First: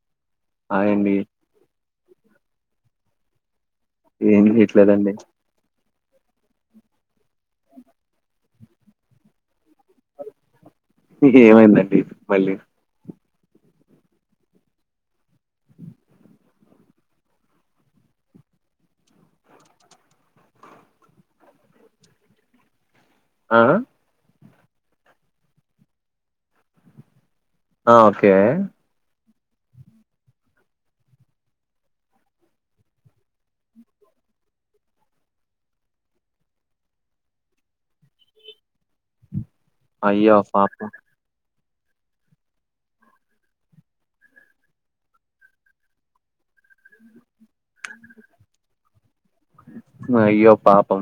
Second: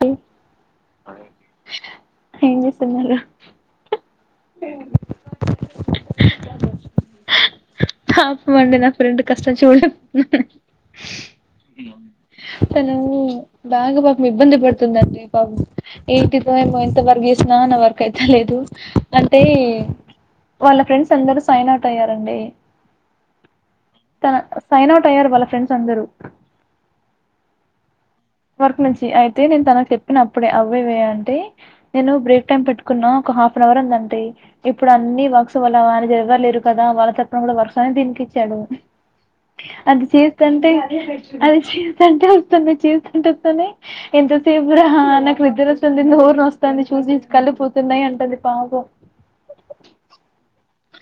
హల్ hi అండి. ఏం జేసునాలు ఏం హేట్లేదండి. పాపమండి నా ఫ్రెండ్ కష్టం చూడలేకపోతున్నా ఇ హేమైందండి మళ్ళీ తను బాగా పాపం ఇబ్బంది పడుతుందండి పాపు ఇంటిదో ఏమో ఎంత వర్క్ జేసిన నా వర్కు అయితా లేదు. అంటే వాళ్ళ ఫ్రెండ్స్ అందరు సైన్ అవుట్ అయ్యారండి. ఆహ్ తన సైన్ అవుట్ అయ్యారు వాళ్ళ ఫ్రెండ్స్ అందరూ ఆ ఓకే వరకు నుంచి అయితే నేను తనకు చెప్పినప్పుడే అవేవే అంటే నేను బ్రేక్ టైమ్ పెట్టుకున్నా ఒక హాఫ్ అన్ అవర్ ఉందంటే. ఇప్పుడు అన్ని వర్క్స్ వాళ్ళ ఆయన జరవలేరు కదా వాళ్ళ తరప్పన కూడా వర్సాని దీనికి ఇచ్చాడు. అది అయ్యో చేస్తంటే పాపం అది చేస్తంటే వస్తుంది, చేస్తుంటే వస్తుంనై. ఎంత సేప్ గూడ హ నాకు నిదరస్తుంది నోర్ నొస్తాంది చూసి కళ్లుపోతున్నాయ్ అంటుది పాపం నయ్యో పాపం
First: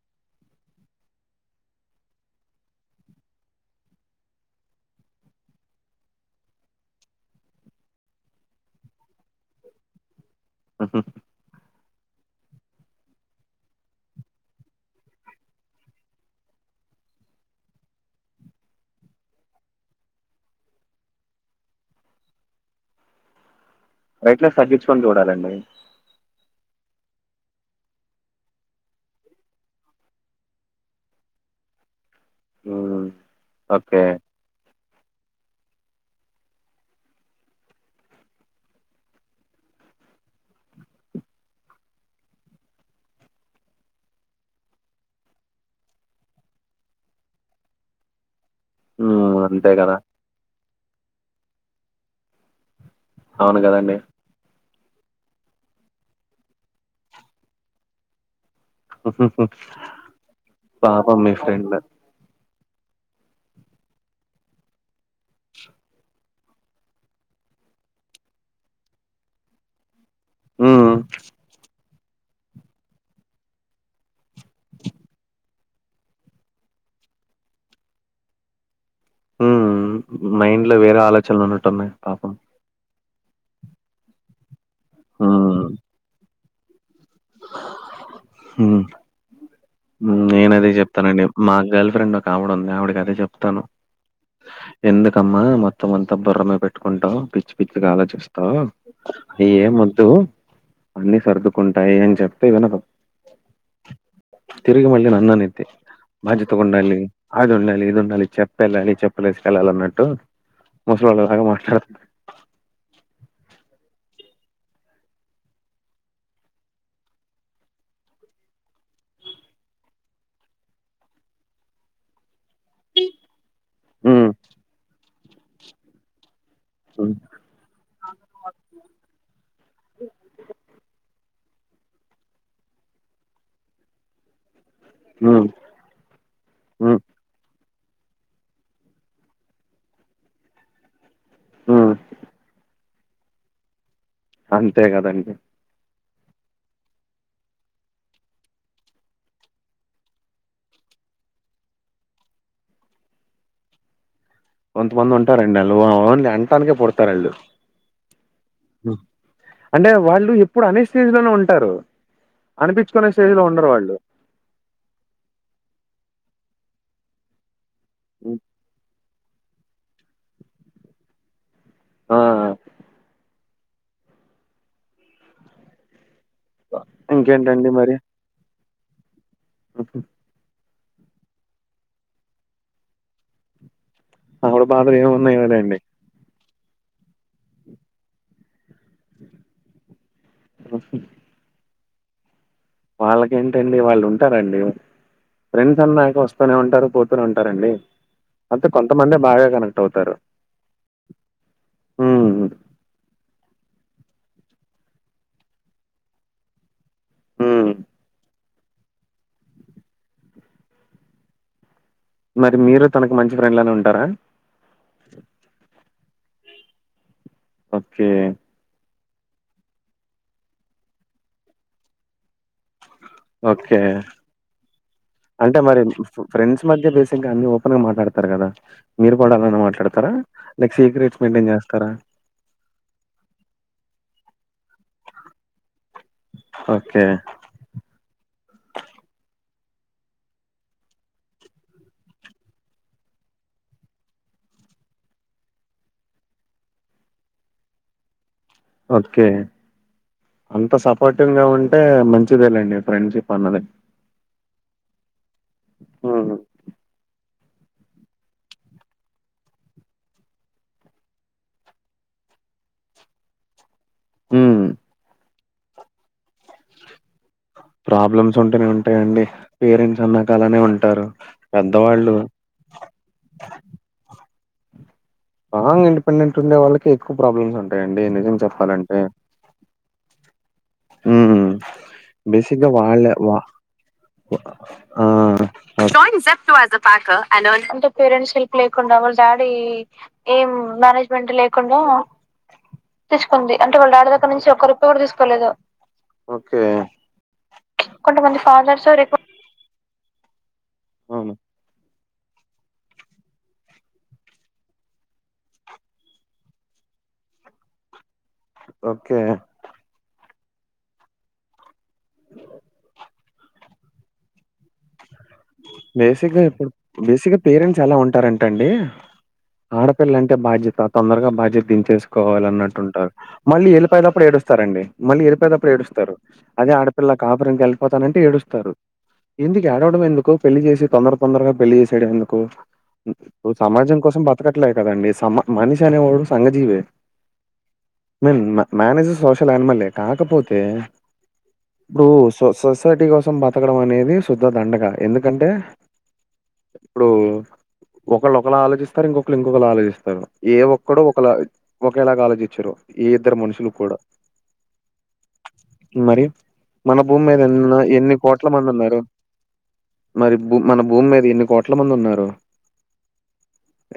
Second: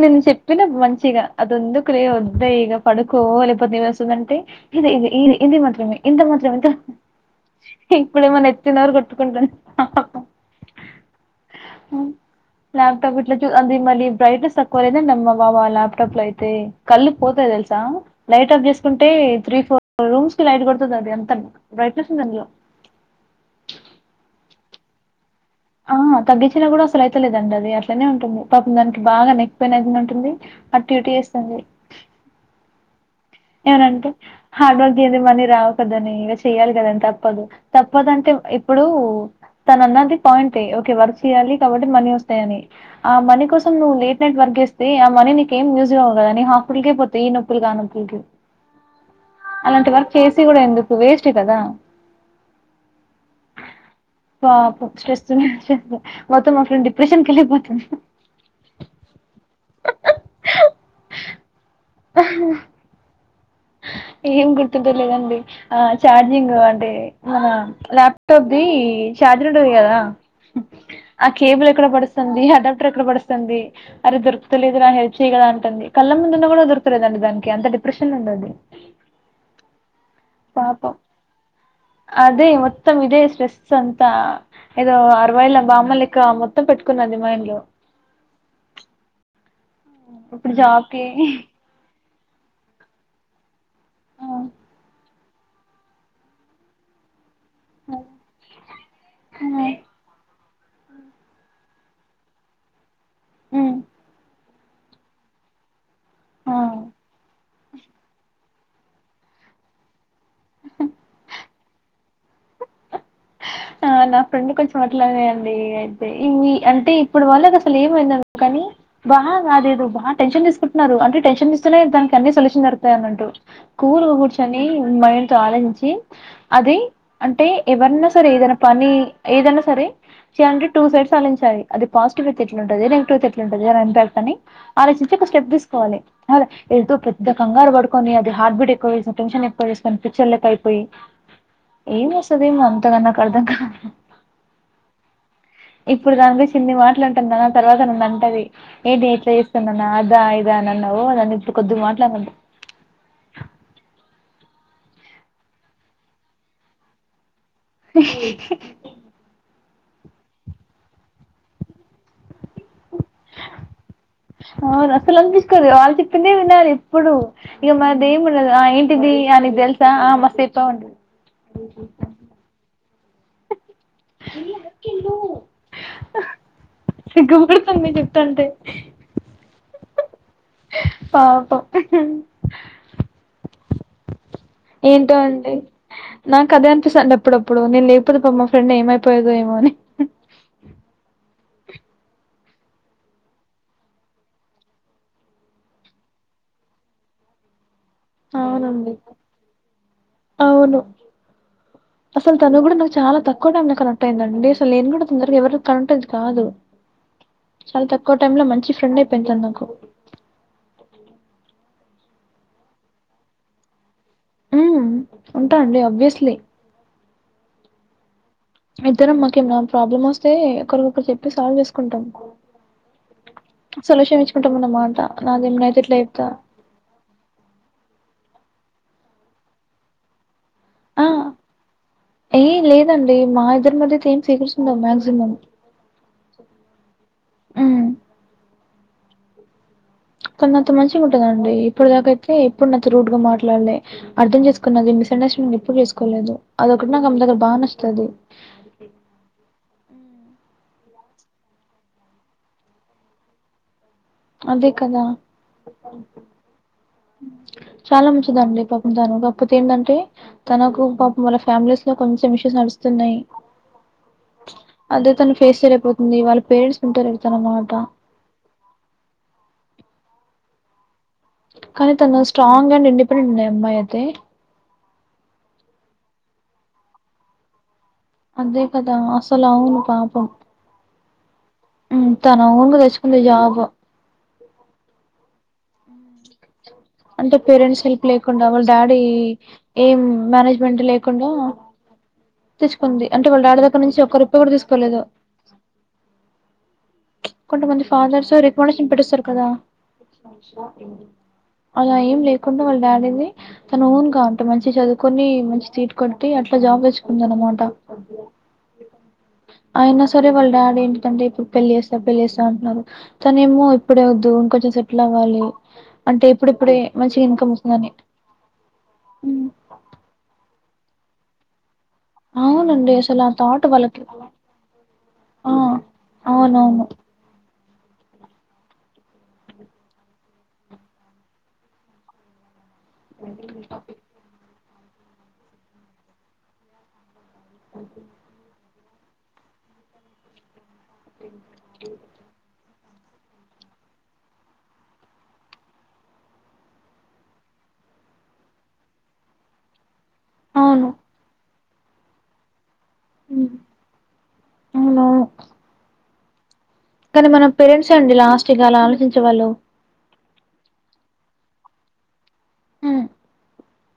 నీన్ చెప్పిన మంచిగా అది ఎందుకులే ఓదే ఇగ పడుకో లేకపోతే నేన్ వస్తుందంటే ఇధే ఇధే ఈధే ఇది మాత్రమే ఇంత మాత్రమే త ఇప్పుడు ఏమో నెత్తినోరు కొట్టుకుంటంది. ఉహుహ్ లాత్ తాగట్లజు అధి మళ్ళిబ్ బ్రెయిటనెస్ తక్కువ లేదండి అమ్మ బాబా ల్యాప్టాప్ లో అయితే కళ్ళు పోతాయ్ దేలుసా. లైట్ ఆఫ్ జేసుకుంటే త్రీ ఫోర్ రూమ్స్ కి లైట్ కొడుతుంది అది ఎంత బ్రైట్నెస్ ఉంది అందులో బ్రెయిటనెస్ తగ్గించుకొని జుడాలండి. ఆ తగ్గించినా కూడా అసలు ఆ ఆ ఆ ఆ ఆ ఆ తగ్గించినా గూడా అసలు అయితలేదండి అది అట్లనే ఉంటుంది. పాపం దానికి బాగా నెక్ పెయిన్ అయితుంది అంటుంది. అటి ఇటూ ఏస్తుంది. ఓయ్ ఎవరంటే హార్డ్ వర్కి ఏయాందే మనీ రావు కదనే ఇలా చెయాలి కదని తప్పదు తప్పదుంటే ఇప్పుడు తన అన్నది పాయింట్ ఓకే వర్క్ చేయాలి కాబట్టి మనీ వస్తాయని. ఆ మనీ కోసం నువ్వు లేట్ నైట్ వర్క్ జేస్తే ఆ మనీ నీకేం యూజ్ గావు గదనే హాస్పిటల్ కే పోతాయ్ ఈ నొప్ పుల్ కాగాకి ఇది ఉహుహ్ గాట్ అలాంటి వర్క్ చేసి కూడా ఎందుకు వేస్ట్ ఏ కదా అవును గదండి. పాప స్ట్రెస్ మొత్తం మా ఫ్రెండ్ డిప్రెషన్క్ ఏళ్ళిపోతుంది. ఉహుహ్ పాపం మీ ఫ్రెండ్ ఆ ఏమ్ గుర్తుటలేదండి. ఆ ఛార్జింగ్ అంటే మన ల్యాప్టాప్ది ఛార్జర్ ఉంటది కదా మ్మ్ ఆ కేబుల్ ఎక్కడ పడుస్తుంది అడాప్టర్ ఎక్కడ పడుస్తుంది అరేద్దర్ తుదలేదా రా హెల్ప్ చేయదా అంటుంది కళ్ళ ముందున్న కూడా దొరకలేదంట దానికి అంత డిప్రెషన్ ఉందది ఉ మైండ్ లో పాపం వేరే ఆలోచనలు ఉన్నటు ఉన్నాయి పాపం అదే మొత్తం ఇదే స్ట్రెస్ అంతా ఏదో అరవైల మ్మ్ బామ్మలెక్క మొత్తం పెట్టుకుందండి మైండ్లో ఇప్పుడు నేనదే జాబ్ కి చెప్తానండి మా గర్ల్ ఫ్రెండ్ ఆవిడ ఉంది ఆవిడికి అదే చెప్తాను ఆ ఎందుకమ్మా మొత్తం అంతా బుర్ర మీద పెట్టుకుంటావ్ పిచ్చి పిచ్చగా ఆలోచిస్తావు అయి ఆ ఎం వద్దు అన్ని సర్దుకుంటాయి అన్ చెప్తే వినదు ఉమ్ తిరిగి మళ్ళీ నన్ను అన్నిద్ధి ఆ బాధ్యతగుండాలి అది ఉండాలి ఇది ఉండాలి చెప్పేళ్ళాలి చెప్పలేసుకెళ్ళాలి అన్నట్టు ముసల్లోల్ల లాగా మాట్లా ఆ నా ఫ్రెండ్ కొంచెం అట్లనే అండి అయితే ఈ అంటే ఇప్పుడు వాళ్ళకి అసలు ఏమైంది కానీ బాగాదేదు బా టెన్షన్ తీసుకుంటున్నారు అంటే టెన్షన్ తీస్తనే దానికి అన్ని సొల్యూషన్ జరుగుతాయి అన్నట్టు కూల్ హ్మ్ కూర్చొని మైండ్ తో ఆలోచించి అది హ్మ్ అంటే ఎవరినో ఏదైనా పని ఏదైనా సరే చి అంటే టూ సైడ్స్ ఆలోచించాలి అది పాజిటివ్ అయితే ఎట్లుంటది నెగిటివ్ట్ అయితే ఎట్లుంటది అని చెప్పని ఆలోచించి ఒక హ్మ్ స్టెప్ తీసుకోవాలి అ ఎళ్తూ హ్మ్ ప్ర పెద్ద కంగారు పడుకొని అది హార్ట్ బీట్ ఎక్కువ చేసుకుని టెన్షన్ ఎక్కువ చేసుకుని పిచ్చోల్ లెక్క అయిపోయి హ్మ్ ఎం చేస్తది అంతగా నాకు అర్థం కావట అంతే కదండి ఇప్పుడు దాని గురించి ఇన్ని మాట్లంటాన్న కదా తర్వాత నన్ను అంటది ఏంటి ఎట్లా చేస్తానున్న అదా ఇదా అని అన్నావు నన్ను ఇప్పుడు కొద్దిగా మాట్లాడన కొంత మంది ఉంటారండి ఆళ్లు ఓన్లీ అంటానికే పుడుతారు ఆళ్ళు అంటే వాళ్ళు ఎప్పుడు అనే స్టేజ్ లోనే ఉంటారు అనిపించుకునే స్టేజీలో ఉండరు వాళ్ళు అవును అసలు అనిపిస్తది వాళ్ళు చెప్పిందే వినాలి ఎప్పుడు ఇగ మాదేమి హ్మ్. ఉండదు ఆ ఏంటిది ఆ నీకు తెలుసా ఆ మస్త్ చెప్పినావ్ అంటది ఆ గూగుల్ ఇంకేంటండి ఉంది చెప్ తంతే ఉహు పాపం ఆవిడ బాధలు ఏంటో అండి ఏమున్నాయిలేండి నాకు అదే అనిపిస్తుండి అప్పుడప్పుడు నేను లేకపోతే పామ్ మా ఫ్రెండ్ ఏమైపోయేదోమోని [unintelligible] వాళ్ళకేంటండి వాళ్ళు ఉంటారండి ఫ్రెండ్స్ అన్నాక వస్తనే ఉంటారు పోతూనే ఉంటారండి అంటే అవునండి కొంతమంది బాగా కనెక్ట్ అవుతారు అవును ఉ అసలు తను కూడా నాకు చాలా తక్కువ టైమ్ లో కనెక్ట్ అయిందండి అసలు నేను కూడా తొందరగా ఎవరి కనక్ట్ అది కాదు హ్మ్. చాలా తక్కువ టైమ్ లో మంచి ఫ్రెండ్ అయిపోయింది తను నాకు మరి మీరు తనకు మంచి ఫ్రెండ్లానే ఉంటారా ఉమ్మ్ ఉంటా అండి అబ్వియస్లీ ఓకే ఇద్దరం మాకేమ్ నామ్ ప్రాబ్లమ్ ఓస్తే ఒకరిఒకర్ చెప్పి సాల్వ్ చేసుకుంటాం ఓకే. సొల్యూషన్ ఇచ్చుకుంటామన్నమాట నాదేమైతే ఇట్లా చెప్తా మద్య బేసిక్గా అన్ని ఓపన్ గా మాట్డతారు గదా మీరు పడాలన్నా మాట్లాడతారా లేక్ ఆ సీక్రెట్స్ మెయింటైన్ చేస్తారా ఏ లేదండి మా ఇద్దరి మధ్యతే ఏం సీక్రస్ ఉండవు మాక్సిమం ఓకే ఊ కొన్నాత్తో మంచిగుంటందండి ఇప్పుడు దాకైతే ఎప్పుడ్ నాకి రూడ్ గా మాట్లాడలే అర్థం చేసుకున్నది మిస్ అండర్స్టాంగ్ ఎప్పుడు చేసుకోలేదు అదొకట్ నాక్ అమ్ దగ్గర బా నచ్చుతది ఓకే అంత సపోర్టివ్ గా ఉంటే మంచిదేలండి ఫ్రెండ్షిప్ అన్నది అదే కదా హ్మ్. చాలా మంచిదండి పాపం తను కాక్ పోతే ఏందంటే తనకు పాపం వాళ్ల ఫ్యామిలీస్ లో కొంచెం ఇషూస్ నడుస్తున్నయ్ హ్మ్. అదే తను ఫేస్ చేయలేకపోతుంది వాళ్ళ పేరెంట్స్ వింటాలేర్ తన మాట ప్రాబ్లమ్స్ ఉంటేనే ఉంటాయండి పేరెంట్స్ అన్నాక అలానే ఉంటారు కానీ పెద్దవాళ్ళు తన స్ట్రాంగ్ అండ్ ఇండిపెండెంట్ ఉన్ అమ్మాయి అయితే రాంగ్ ఇండిపెండెంట్ ఉండే వాళ్ళకె ఎక్కు ప్రాబ్లమ్స్ అన్ టెండి నిజ అదే కదా అసలువును పాపం ఊమ్ ఉమ్ తను బేసిక్గా ఓన్గా వాళ్లే తెచ్చుకుంది వ జాబ్ ఆ అంటె పేరెంట్స్ హెల్ప్ లేకుండా వాళ్ డాడీ ఏం మానేజ్ మానేజ్మెంట్ లేకుండా తెచ్చుకుంది అంటే వాళ్ డాడీ దగ్గర నుంచి ఒక్క రూపాయి కూడ్ తీసుకోలేదు ఓకే కొంత మంది ఫాదర్స్ కొంతమంది ఫాదర్స్ రికండేషన్ రిక్వ పెట్టిస్తారు కదా అవును అలా ఏం లే కుంద వాల్ డాడీని తను ఊన్గా అంటే మంచి చదువుకొని మంచి సీట్ కొట్టి అట్లా జాబ్ తెచ్చుకుందన మాట ఓకే అయినా సరే వాళ్ డాడీ ఏంటంటే ఇప్పుడు పెళ్ళి చేస్తా పెళ్ళి చేస్తా అంటున్నారు తనేమో ఇప్పుడేవొద్దు ఇంకొంచె సెటిల్ అవ్వాలి అంటే బేసిక్గా ఇప్పుడు ఇప్పుడిప్పుడే మంచిగా బేసిక్గా ఇన్కమ్ పేరెంట్స్ వస్తుందని ఎలా ఉంటారంటండి హ్మ్. ఆడపిల్లంటే బాధ్యత తొందరగా బాధ్యదించేస్ కోవాలన్నట్టు అవునండి ఉంటా అసలు ఆ థాట్ మళ్ళీ వాళ్ళకి యెళ్ళిపోేటప్పు ఏడుస్తారండి మళ్ళీ ఆ యెళ్ళిపోయిటప్పు ఏడుస్తారు అదే అవునవును ఆడపిల్ల కాపురంకెళ్ళిపోతానంటే ఏడుస్తారు ఎందుక్ యాడవడం ఎందుక్ కు పెళ్లి చేసి తొందర తొందరగా పెళ్లి చేసేయడం ఎందుకు ఇప్పు సమాజం కోసం బత్ తకట్లే కదండి సమ మనిషనేవోడు సంఘజీవేమెన్న మేనేజ్ సోషల్ ఆనిమల్లే కాకపోతే ఇ ఇప్పుడు సొ సొసైటీ కోసం బతకడం అనేది శుద్ధ దండగ ఎందుకంటే ఇప్పుడు ఒకళ్ళోకళ్ళ ఆలోచిస్తారు ఇంకొకర్ ఇంకొకల్ ఆలోచిస్ సర ఏ అవును ఒక్కడు ఒకలా ఒకేలాగా ఆలోచించరు ఈ ఇద్దరు హ్మ్. మనుషులు కూడా అవునవును మరి మన భూమి మీద ఎన్నో ఎన్ని కోట్ల మంది ఉన్నారు. వాళ్లు. మరి భూ మన భూమి మీద ఎన్ని కోట్ల మంది ఉన్నారు. హ.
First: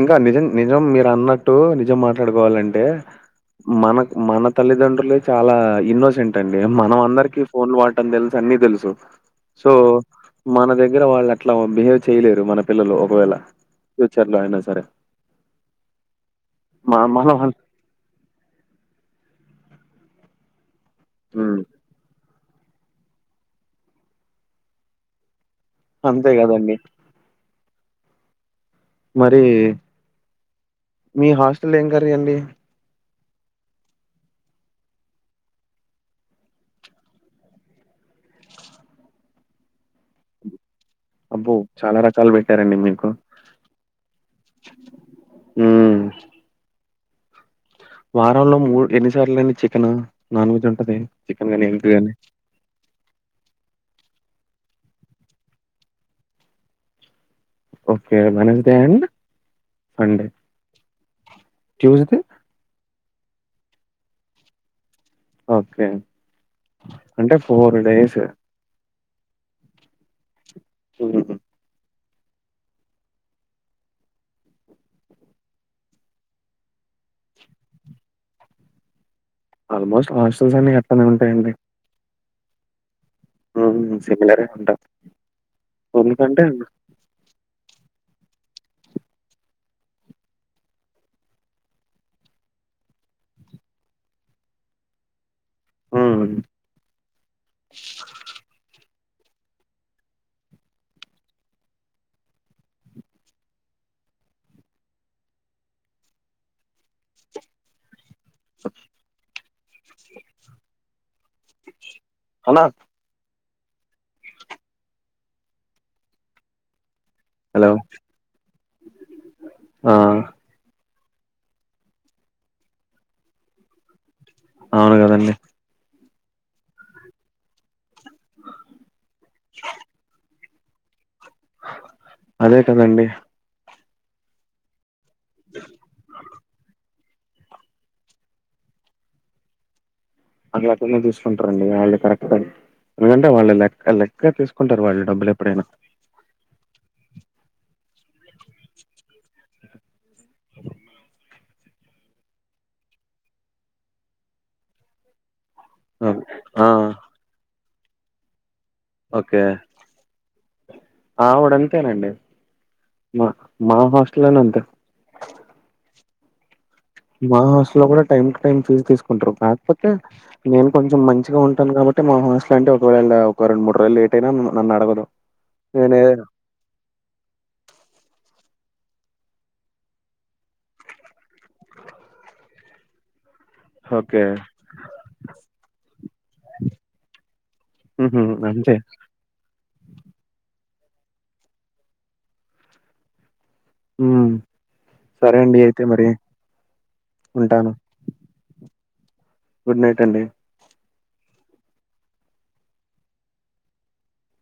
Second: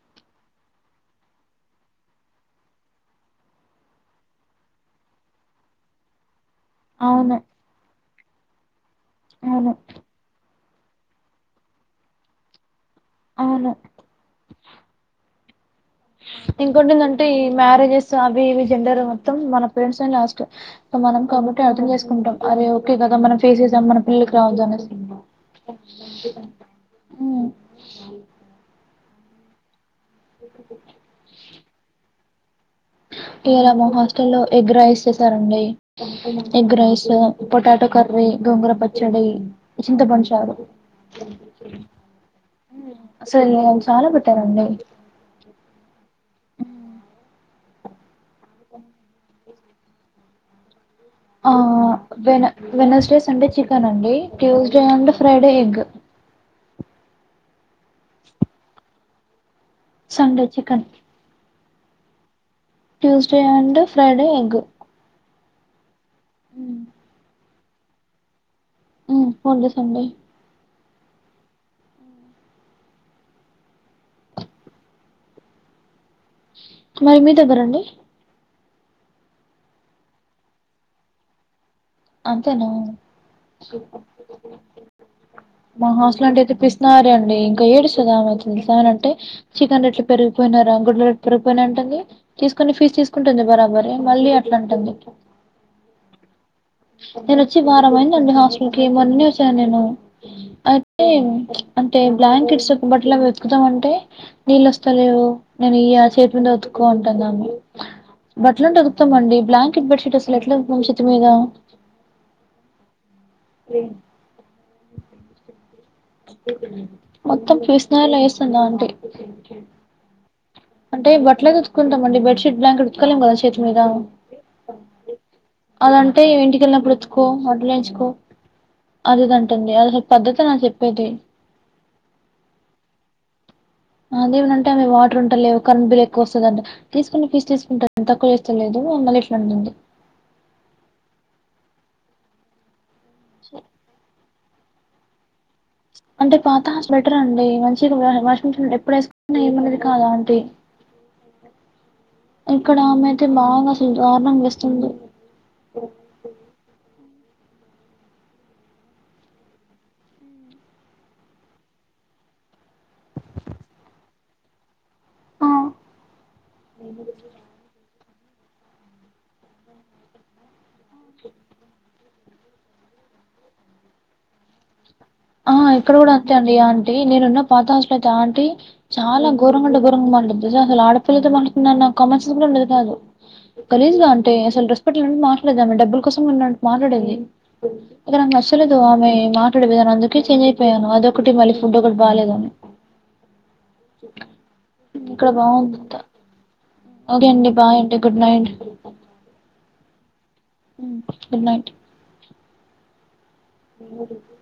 ఇంకా నిజం నిజం మీరు అన్నట్టు నిజం మాట్లాడుకోవాలంటే. మన మన తల్లిదండ్రులే చాలా ఇన్నోసెంట్. అండే మనం అవును అందరికి ఫోన్లు వాడటం తెలుసు అన్ని తెలుసు అవును సో. మన దగ్గర వాళ్ళు అట్లా బిహేవ్ చేయలేరు మన పిల్లలు ఒకవేళ అవును ఫ్యూచర్ లో అయినా సరే. ఇంకోటి మా ఏందంటే మనం ఈ మ్యారేజెస్ అవి ఇవి జెండర్ మొత్తం మన ప్రెడ్స్ ఏ లాస్ట్. సో మనం హ్మ్ కాబట్టి అర్థం చేసుకుంటాం అదే ఓకే కదా మనం ఫేస్ చేసాం మన పిల్లకి రావద్దు అనేస్. అంతే కదండి. మరి మీ హాస్టల్ ఏం కర్రీ అండి. ఇ రామో హాస్టల్ లో ఎగ్ రైస్ చేశారండోయ్. Egg rice potato curry Gongura పచ్చడి చింతపంషారు. అబ్బో చాలా రకాలు పెట్టారండి మీకు సరే చాలా పెట్టారండి. ఆ. వారంలో మూడ్ ఎన్ని సార్లైనా చికెన్ నాన్ వెజ్ ఉంటది. చికెన్ ఆ గాని ఎగ్ గాని వెన వెనస్డే సండే చికెన్ అండి Tuesday and Friday egg. Okay Wednesday and. Sunday chicken. Tuesday. Tuesday and Friday egg. Okay అంటే ఫోర్ డేస్. ఉ ఫోర్ డేస్ అండి. ఉ మరి మీ దగ్గర అండి. ఆల్మోస్ట్ హాస్టల్స్ అన్ని అట్టానే ఉంటాయండి. అంతేనా హ్మ్. సిమిలరే ఉంటాయి. మా హాస్ల్ అంట ఎందుకంటే అయితే పిస్. సారే అండి ఇంకా ఏడుస్తది ఆమెకి ఈసారి అంటే. చికెన్ రేట్లు పెరిగిపోయినాయి రా అంగళ్ళ రెట్లు పెరిగిపోయినై అంటంది. తీసుకుని ఫీజు తీసుకుంటుంది బరాబర మళ్ళీ అట్లా అంటుంది. ఊ. నేను వచ్చి వారం అయిందండి హాస్టల్ కి మొన్నే వచ్చాను నేను. అయితే అంటే బ్లాంకెట్స్ ఒక బట్లా వెతుకుతామంటే. నీళ్ళ వస్తాలేవు నేను ఈయా చేతి మీద ఉతుక్కో అంటుందామె. బట్టలు అంటే ఉతుకుతామండి బ్లాంకెట్ బెడ్ షీట్ అసలు ఎట్లాఉంషితం మీక. అనా. ఏ. మొత్తం హలో! ఫిస్ నాయిల్ ల్లో వేసినామ్ గా ఆంటి. ఆ. అంటే బట్టలేదుతుకుంటాంమండి బెడ్షీట్ బ్లాంకెట్ ఉతుక్కలేం కదా చేతి మీద. అవును గదండీ. అలాంటే ఇంటికెళ్ళినప్పుడు వెత్తుకో వడ్లుంచుకో. అది ఇదంటుంది అసలు పద్ధతి నా చెప్పేది. అదే కదండి. అదేమంటేవి వాటర్ ఉంటారు లేవు కరంట్ బిల్ ఎక్కువ వస్తుందంట. తీసుకుని పీస్ తీసుకుంటా తక్కువ చేస్తలేదు మళ్ళీ ఇట్లాంటుంది అలాకు తీసుకుంటారండి వాళ్ళు కరెక్ట్ ఎందుకంటే వాళ్ళు లెక్క లెక్క తీ ంటారుళ్ళు డబ్బులు ఎప్పుడైనా అంటే పాత హాల్స్ బెటర్ అండి మంచిగా వాషింగ్ మిషన్ ఎప్పుడు వేసుకున్నా ఏమది కాదా అ ఇక్కడ ఆమె అయితే బాగా అసలు దారుణం చే స్తుంది అ ఆ ఓకే మావోడు అయినఅంతేనండి మా మా హాస్టల్లోనే అంతే ఆ మా హాస్టల్ లో కూడా టైమ్ టు టైమ్ ఫీజు తీసుకుంటారు కాకపోతే నేను కొంచెం మంచిగా ఉంటాను కాబట్టి మా హాస్టల్ అంటే ఒకవేళ ఒక రెండు మూడు రోజులు లేట్ అయినా నన్ను అడగదు ఆ ఇక్కడ నేనే కూడా అంతే అండి ఆంటీ నేనున్న పాత హాస్లో అయితే ఆంటీ చాలా ఘోరం అంటే ఘోరంగా మాట్లాడతాది అసలు ఆడపిల్లతో మాట్లాడుతున్న అన్న కామెన్సెన్స్ కూడా ఉండదు కాదు గలీజ్ గా ఓకే. అంటే అసల రెస్పెక్ట్ లేనట్టు మాట్లాడేది డబ్బుల కోసం ఉన్నట్ మాట్డేది అక్కడ హుహు. నాకు అంతే. నచ్చలేదు ఆమె మాట ఇక్కడ అందుకే చేంజ్ అయిపోయాను అదొకటి మళ్ళీ ఫుడ్ ఒకటి బాలేదుని హ్మ్ ఇక్కడ సరే అండి బావుంది అయితే అంతా మరి ఒక అండి బై ఉంటాను అండి గుడ్ నైట్ గుడ్ నైట్ అండి హమ్ గుడ్ నైట్ అ